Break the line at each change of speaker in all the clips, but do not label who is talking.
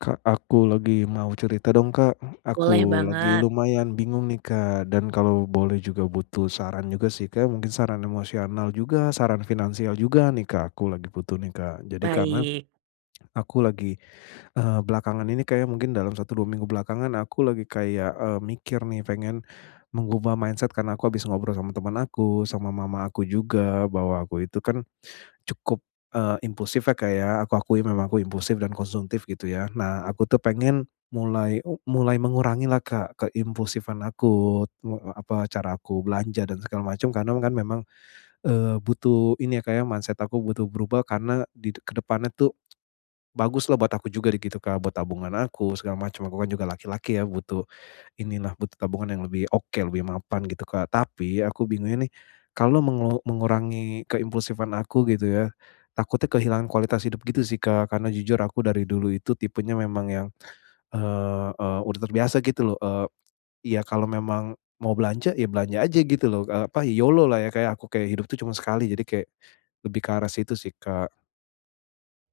Kak, aku lagi mau cerita dong, Kak.
Boleh
Aku lagi
banget.
lumayan bingung nih, Kak, dan kalau boleh juga butuh saran juga sih, Kak, mungkin saran emosional juga, saran finansial juga nih, Kak, aku lagi butuh nih, Kak. Jadi karena,
Baik.
aku lagi, eee, belakangan ini kayaknya mungkin dalam 1, 2 minggu belakangan aku lagi kayak, eee, mikir nih, pengen mengubah mindset karena aku habis ngobrol sama teman aku, sama mama aku juga. Bahwa aku itu kan, cukup, eee, impulsifnya ya, Kak, ya, aku akui memang aku impulsif dan konsumtif gitu ya. Nah aku tuh pengen mulai mulai mengurangi lah Kak, ke impulsifan aku eee, apa, cara aku belanja dan segala macam. Karena kan memang, eee, butuh ini ya, Kak, ya, mindset aku butuh berubah karena, di ke depannya tuh, bagus lah buat aku juga gitu, Kak, buat tabungan aku segala macam, aku kan juga laki-laki ya, butuh ini lah, butuh tabungan yang lebih oke, lebih mapan gitu, Kak. Tapi, aku bingungnya nih kalau mengu mengurangi keimpulsifan aku gitu ya, takutnya kehilangan kualitas hidup gitu sih, Kak, karena jujur aku dari dulu itu tipenya memang yang, eee, udah terbiasa gitu lho, eee, ya kalau memang mau belanja, ya belanja aja gitu lho, eee, apa, YOLO lah ya, Kak, ya. aku kayak hidup itu cuma sekali, jadi kayak, lebih ke arah situ sih, Kak.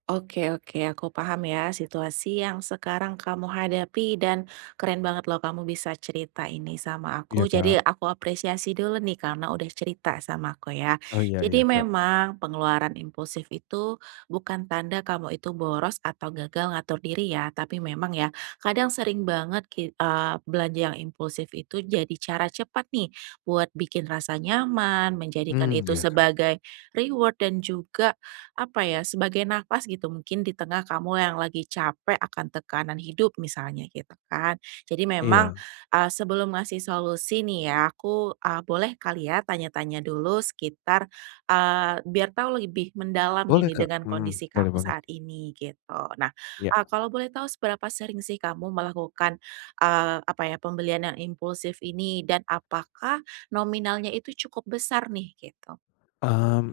Oke oke. Aku paham ya, situasi yang sekarang kamu hadapi dan keren banget loh, kamu bisa cerita ini sama
Iya,
aku. Jadi
Kak.
aku apresiasi dulu nih, karena udah cerita sama aku, ya.
Oh. Iya iya,
Jadi
Kak.
memang pengeluaran impulsif itu bukan tanda kamu itu boros atau gagal ngatur diri ya, tapi memang ya kadang sering banget ki eee, belanja yang impulsif itu jadi cara cepat nih, buat bikin rasa nyaman, menjadikan
Mmm,
itu
iya, Kak.
sebagai reward dan juga, apa ya, sebagai e nafas, gitu. Mungkin di tengah kamu yang lagi capek akan tekanan hidup, misalnya, gitu kan. Jadi memang,
Iya.
eee, sebelum ngasih solusi nih ya, aku, eee, boleh kali ya tanya-tanya dulu? Sekitar, eee biar tahu lebih mendalam
Boleh,
gini,
Kak,
dengan
mhm,
kondisi
boleh
kamu
banget.
saat ini, gitu. Nah, ah,
Iya.
kalau boleh tahu seberapa sering sih kamu melakukan, eee, apa ya, pembelian yang impulsif ini? Dan apakah nominalnya itu cukup besar nih, gitu?
Mmm mmm,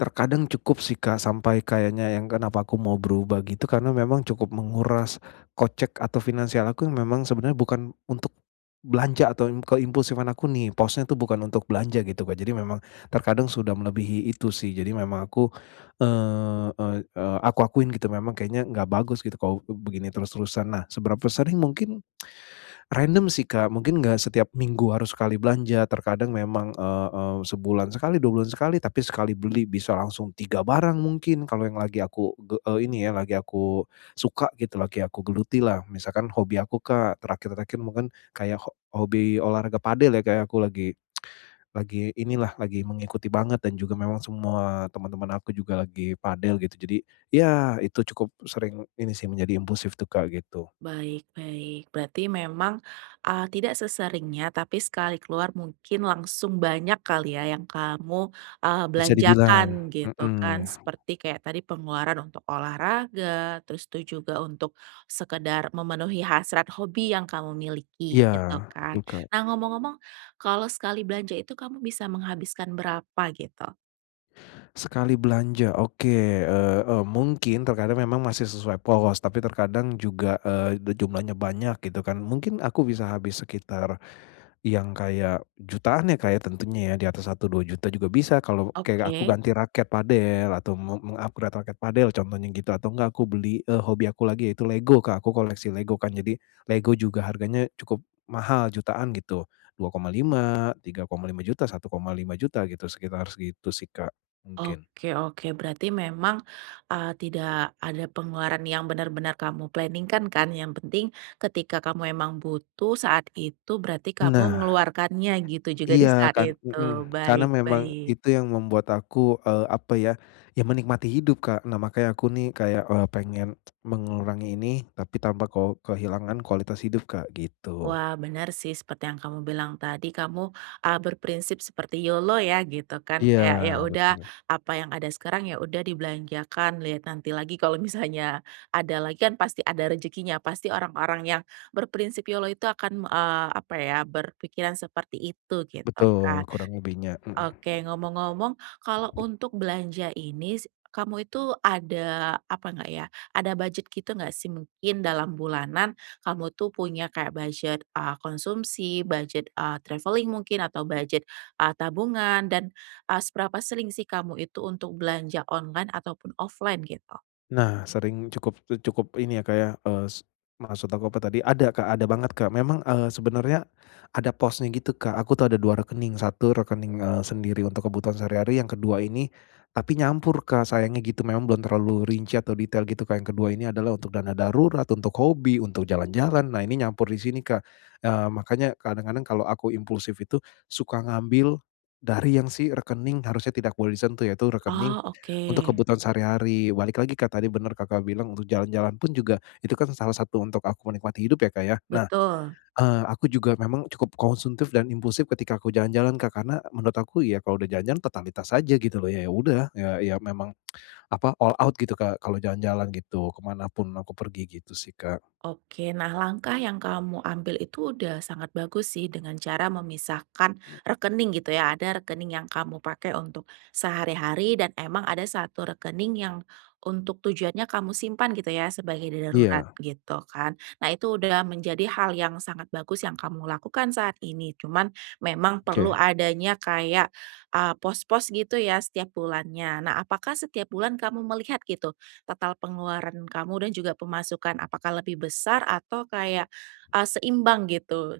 terkadang cukup sih, Kak, sampai kayaknya yang kenapa aku mau berubah, gitu, karena memang cukup menguras kocek atau finansial aku yang memang sebenarnya bukan untuk belanja atau yang keimpulsifan aku nih, posnya itu bukan untuk belanja, gitu, Kak. Jadi memang terkadang sudah melebihi itu sih. Jadi memang aku, eee, ey eee, aku akuin gitu memang kayaknya enggak bagus, gitu, kalau b begini terus-terusan. Nah, seberapa sering, mungkin random sih, Kak, mungkin enggak setiap minggu harus sekali belanja. Terkadang memang, eee, eee, sebulan sekali, 2 bulan sekali, tapi sekali beli bisa langsung 3 barang mungkin. Kalau yang lagi aku ge eee, ini ya lagi aku suka gitu, lagi aku gelutilah. Misalkan hobi aku, Kak. Terakhir-terakhir mungkin kayak ho hobi olahraga pádel ya, Kak, ya, aku lagi lagi inilah, lagi mengikuti banget dan juga memang semua teman-teman aku juga lagi pádel gitu. Jadi iya itu cukup sering ini sih, menjadi impulsif tuh, Kak, gitu.
Baik baik. Berarti memang, eee, tidak seseringnya, tapi sekali keluar mungkin langsung banyak kali ya, yang kamu, eee,
Bisa
belanjakan
dibilang,
gitu kan?
mhm.
Seperti kayak tadi pengeluaran untuk olahraga, terus tuh juga untuk sekedar memenuhi hasrat hobi yang kamu miliki,
Iya
gitu kan?
betul, Kak.
Nah ngomong-ngomong, kalau sekali belanja itu kamu bisa menghabiskan berapa, gitu?
Sekali belanja, oke, eee, e mungkin terkadang memang masih sesuai pos, tapi terkadang juga, eee, de jumlahnya banyak gitu, kan. Mungkin aku bisa habis sekitar yang kayak jutaan, ya, Kak, ya, tentunya, ya, di atas Rp1.000.000, Rp2.000.000 juga bisa. Kalau kayak aku
Oke.
ganti raket padel atau meng meng-upgrade raket padel contohnya gitu atau enggak aku beli, eee, hobi aku lagi yaitu lego, Kak, aku koleksi lego, kan, jadi lego juga harganya cukup mahal jutaan gitu, Rp2.500.000, Rp3.500.000, Rp1.500.000 gitu, sekitar segitu, sih, Kak, mungkin.
Oke, oke, berarti memang, eee, tidak ada pengeluaran yang bener-bener kamu planning-kan kan? Yang penting ketika kamu memang butuh saat itu berarti kamu
Nah.
mengeluarkannya gitu juga di
Iya,
saat
kan
itu,
mhm, karena
baik
memang
baik.
itu yang membuat aku, eee, apa ya, ya, menikmati hidup, Kak. Nah makanya aku, nih, kayak, eee, pengen mengurangi ini tapi tanpa ko kehilangan kualitas hidup, Kak, gitu.
Wah, bener, sih, seperti yang kamu bilang tadi kamu, eee, berprinsip seperti YOLO ya gitu, kan,
Iya
kayak, ya udah
betul.
apa yang ada sekarang, ya, udah dibelanjakan liat nanti lagi kalau misalnya ada lagi, kan, pasti ada rejekinya, pasti orang-orang yang berprinsip YOLO itu akan, eee, apa, ya, berpikiran seperti itu gitu,
Betul,
kan.
kurang lebihnya, mhm.
Oke ngomong-ngomong kalau untuk belanja ini si kamu itu ada, apa nggak ya, ada budget gitu nggak, sih? Mungkin dalam bulanan kamu itu punya kayak budget, eee, konsumsi, budget, eee, traveling mungkin atau budget, eee, tabungan dan, eee, seberapa sering sih, kamu itu untuk belanja online ataupun offline gitu?
Nah sering cukup cukup ini ya Kak ya, eee, s maksud aku apa tadi, ada Kak, ada banget Kak. Memang, eee, sebenarnya, ada posnya gitu Kak, aku tuh ada 2 rekening, 1 rekening, eee, sendiri untuk kebutuhan sehari-hari, yang kedua ini, tapi nyampur Kak, sayangnya gitu. Memang belum terlalu rinci atau detail gitu Kak, yang kedua ini adalah untuk dana darurat, untuk hobi, untuk jalan-jalan. Nah ini nyampur di sini Kak, eee, makanya kadang-kadang kalau aku impulsif itu, suka ngambil dari yang si rekening harusnya tidak boleh disentuh, yaitu rekening
Oh,
untuk
oke.
kebutuhan sehari-hari. Balik lagi Kak, tadi benar Kakak bilang, untuk jalan-jalan pun juga itu kan salah satu untuk aku menikmati hidup ya Kak ya. Nah,
Betul.
eee, aku juga memang cukup konsumtif dan impulsif ketika aku jalan-jalan Kak, karena, menurut aku ya kalau udah jalan-jalan totalitas aja gitu loh, ya ya udah, ya ya memang apa, all out gitu Kak, kalau jalan-jalan gitu, ke mana pun aku pergi, gitu sih Kak.
Oke. Nah langkah yang kamu ambil itu sudah sangat bagus sih dengan cara memisahkan rekening gitu ya. Ada rekening yang kamu pakai untuk sehari-hari, dan emang ada satu rekening yang untuk tujuannya kamu simpan gitu ya sebagai darurat,
Iya.
gitu kan. Nah itu sudah menjadi hal yang sangat bagus yang kamu lakukan saat ini, cuman, memang perlu
Oke.
adanya kayak, eee, pos-pos gitu ya setiap bulannya. Nah apakah setiap bulan kamu melihat gitu, total pengeluaran kamu dan juga pemasukan, apakah lebih besar atau kayak, eee, seimbang gitu?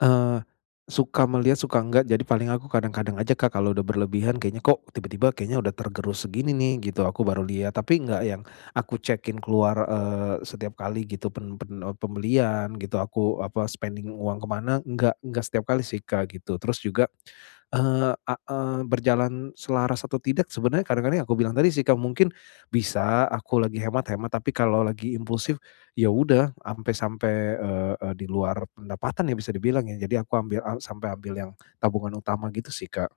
Eee, suka melihat, suka enggak. Jadi paling aku kadang-kadang aja, Kak, kalau sudah berlebihan, kayaknya kok tiba-tiba, kayaknya sudah tergerus segini, nih, gitu. Aku baru lihat, tapi enggak yang aku cek-in keluar, eee, setiap kali gitu. Pen pen eee, pembelian gitu aku apa, spending uang kemana? Enggak enggak setiap kali, sih, Kak, gitu. Terus juga, eee, a eee, berjalan selaras atau tidak. Sebenernya kadang-kadang yang aku bilang tadi, sih, Kak, mungkin bisa aku lagi hemat-hemat. Tapi kalau lagi impulsif, iya sudah sampe-sampe, eee, di luar pendapatan, ya, bisa dibilang, ya. Jadi aku ambil a sampai ambil yang tabungan utama gitu, sih, Kak.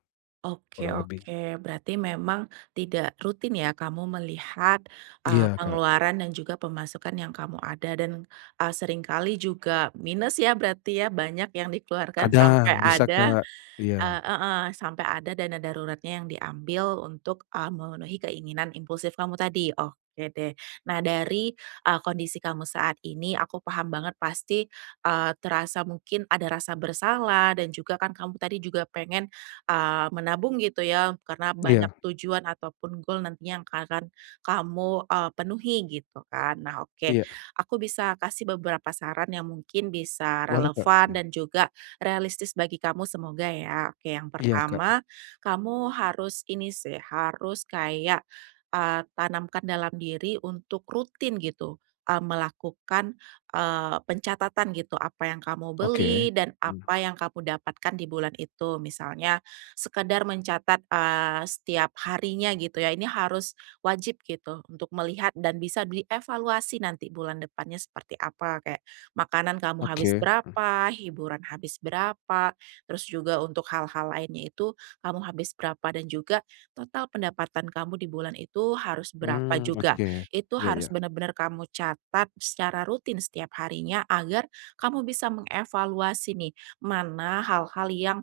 Oke
Kurang lebih.
oke. Berarti memang tidak rutin, ya, kamu melihat, eee,
Iya, Kak.
pengeluaran dan juga pemasukan yang kamu ada dan, eee, sering kali juga minus, ya, berarti, ya, banyak yang dikeluarkan sampai
Kadang bisa,
ada
Kak. Iya.
eee, heeh, sampai ada dana daruratnya yang diambil untuk, eee, memenuhi keinginan impulsif kamu tadi. Oke, deh. Nah dari, eee, kondisi kamu saat ini, aku paham banget pasti, eee, terasa mungkin ada rasa bersalah, dan juga, kan, kamu tadi juga pengen, eee, menabung gitu, ya, karena banyak
Iya.
tujuan ataupun goal nantinya yang akan kamu, eee, penuhi gitu, kan. Nah oke,
Iya.
aku bisa kasih beberapa saran yang mungkin bisa
Boleh, Kak,
relevan
mhm.
dan juga realistis bagi kamu, semoga, ya. Oke yang
Iya, Kak.
pertama, kamu harus ini, sih, harus kayak, eee, tanamkan dalam diri untuk rutin gitu, eee, melakukan, eee, pencatatan gitu. Apa yang kamu beli,
Oke,
dan
mhm.
apa yang kamu dapatkan di bulan itu. Misalnya sekedar mencatat, eee, setiap harinya gitu, ya, ini harus, wajib gitu. Untuk melihat dan bisa dievaluasi nanti bulan depannya seperti apa? Kayak makanan kamu habis
Oke, hmm.
berapa, hiburan habis berapa, terus juga untuk hal-hal lainnya itu kamu habis berapa, dan juga total pendapatan kamu di bulan itu harus berapa
Mmm,
juga.
oke.
Itu
Iya
harus
iya.
bener-bener kamu catat secara rutin setiap harinya, agar kamu bisa mengevaluasi, nih. Mana hal-hal yang,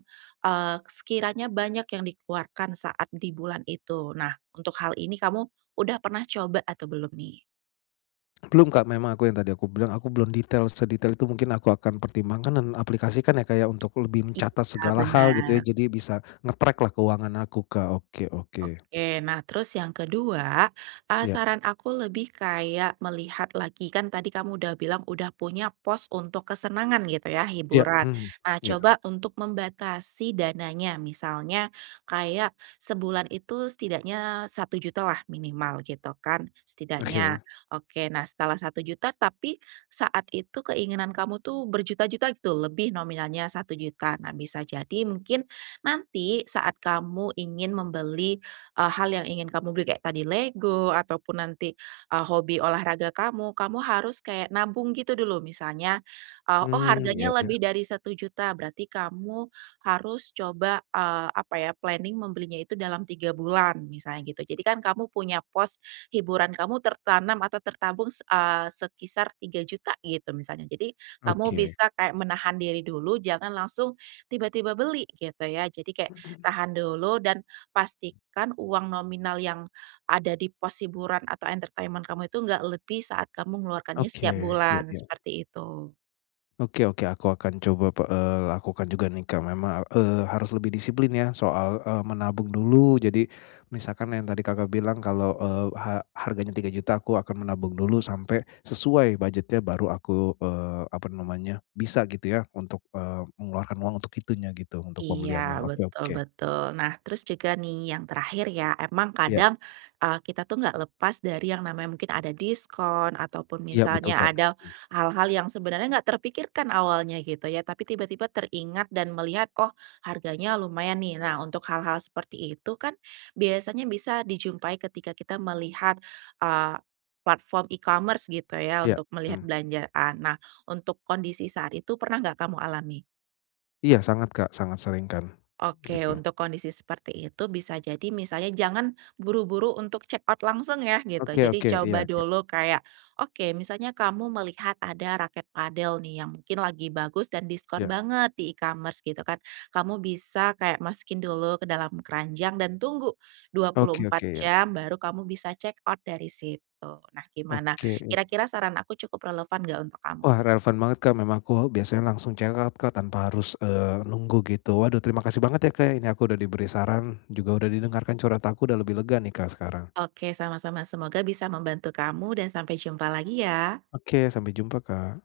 eee, sekiranya banyak yang dikeluarkan saat di bulan itu. Nah, untuk hal ini kamu sudah pernah coba atau belum, nih?
Belum, Kak, memang aku yang tadi aku bilang, aku belum detail sedetail itu, mungkin aku akan pertimbangkan dan aplikasikan, Kak, ya, untuk lebih mencatat
Iya,
segala hal gitu ya.
benar.
Jadi bisa nge-track lah keuangan aku, Kak. Oke oke.
Oke. Nah terus yang kedua, eee,
Iya.
saran aku lebih kayak melihat lagi, kan tadi kamu bilang udah punya pos untuk kesenangan gitu ya,
Iya,
hiburan.
mhm.
Nah
Iya.
coba untuk membatasi dananya. Misalnya, kayak sebulan itu setidaknya 1.000.000 lah minimal gitu kan, setidaknya.
Oke.
Oke, nah setelah 1.000.000 tapi, saat itu keinginan kamu itu berjuta-juta gitu, lebih nominalnya 1.000.000. Nah bisa jadi mungkin, nanti saat kamu ingin membeli hal yang ingin kamu beli kayak tadi Lego, ataupun nanti, eee, hobi olahraga kamu, kamu harus kayak nabung gitu dulu misalnya, "Oh
Mmm, ya
harganya lebih
ya.
dari 1.000.000" berarti kamu harus coba eee, apa ya, planning membelinya itu dalam 3 bulan, misalnya gitu. Jadi kan kamu punya pos, hiburan kamu tertanam atau tertampung, s eee, sekisar 3.000.000 gitu. Jadi kamu
Oke.
bisa menahan diri dulu, jangan langsung, tiba-tiba beli gitu ya. Jadi kayak tahan dulu, dan pastikan uang nominal yang ada di pos hiburan atau entertainment kamu itu, nggak lebih saat kamu mengeluarkannya
Oke,
setiap
ya
bulan.
ya.
Seperti itu.
Oke. Oke, aku akan coba pe eee, lakukan juga nih, Kak. Memang, eee, harus lebih disiplin ya soal, eee, menabung dulu. Jadi misalkan yang tadi, Kakak bilang kalau, eee, ha harganya Rp3.000.000, aku akan menabung dulu sampai sesuai budgetnya baru aku, eee, apa namanya, bisa gitu ya untuk, eee, mengeluarkan uang untuk itunya gitu, untuk
Iya
pembeliannya. Oke
betul
oke.
betul. Nah, terus juga nih yang terakhir ya, emang
Iya.
kadang, eee, kita tuh nggak lepas dari yang namanya mungkin ada diskon ataupun
Iya Betul,
misalnya
Kak.
ada
Iya.
hal-hal yang sebenernya nggak terpikirkan awalnya gitu ya. Tapi tiba-tiba teringat dan melihat, "Oh, harganya lumayan nih." Nah, untuk hal-hal seperti itu kan biasanya bisa dijumpai ketika kita melihat, eee, platform e-commerce gitu ya,
Iya.
untuk melihat
Mhm.
belanjaan. Nah, untuk kondisi saat itu pernah nggak kamu alami?
Iya sangat Kak, sangat sering kan,
Oke,
begitu.
untuk kondisi seperti itu, bisa jadi misalnya jangan buru-buru untuk checkout langsung ya gitu.
Oke
Jadi
oke.
coba
Iya, Kak.
dulu kayak, oke misalnya kamu melihat ada raket padel nih yang mungkin lagi bagus dan diskon
Ya.
banget di e-commerce gitu kan. Kamu bisa kayak masukin dulu ke dalam keranjang dan tunggu dua puluh
Oke oke,
empat
ya.
jam baru kamu bisa checkout dari situ. Nah, gimana
Oke.
kira-kira saran aku cukup relevan nggak untuk kamu?
Wah, relevan banget, Kak. Memang aku biasanya langsung checkout, Kak, tanpa harus, eee, nunggu gitu. Waduh, terima kasih banget ya, Kak, ini aku udah diberi saran juga sudah didengarkan curhat aku udah lebih lega nih, Kak, sekarang.
Oke sama-sama. Semoga bisa membantu kamu dan sampai jumpa lagi ya.
Oke. Sampai jumpa, Kak.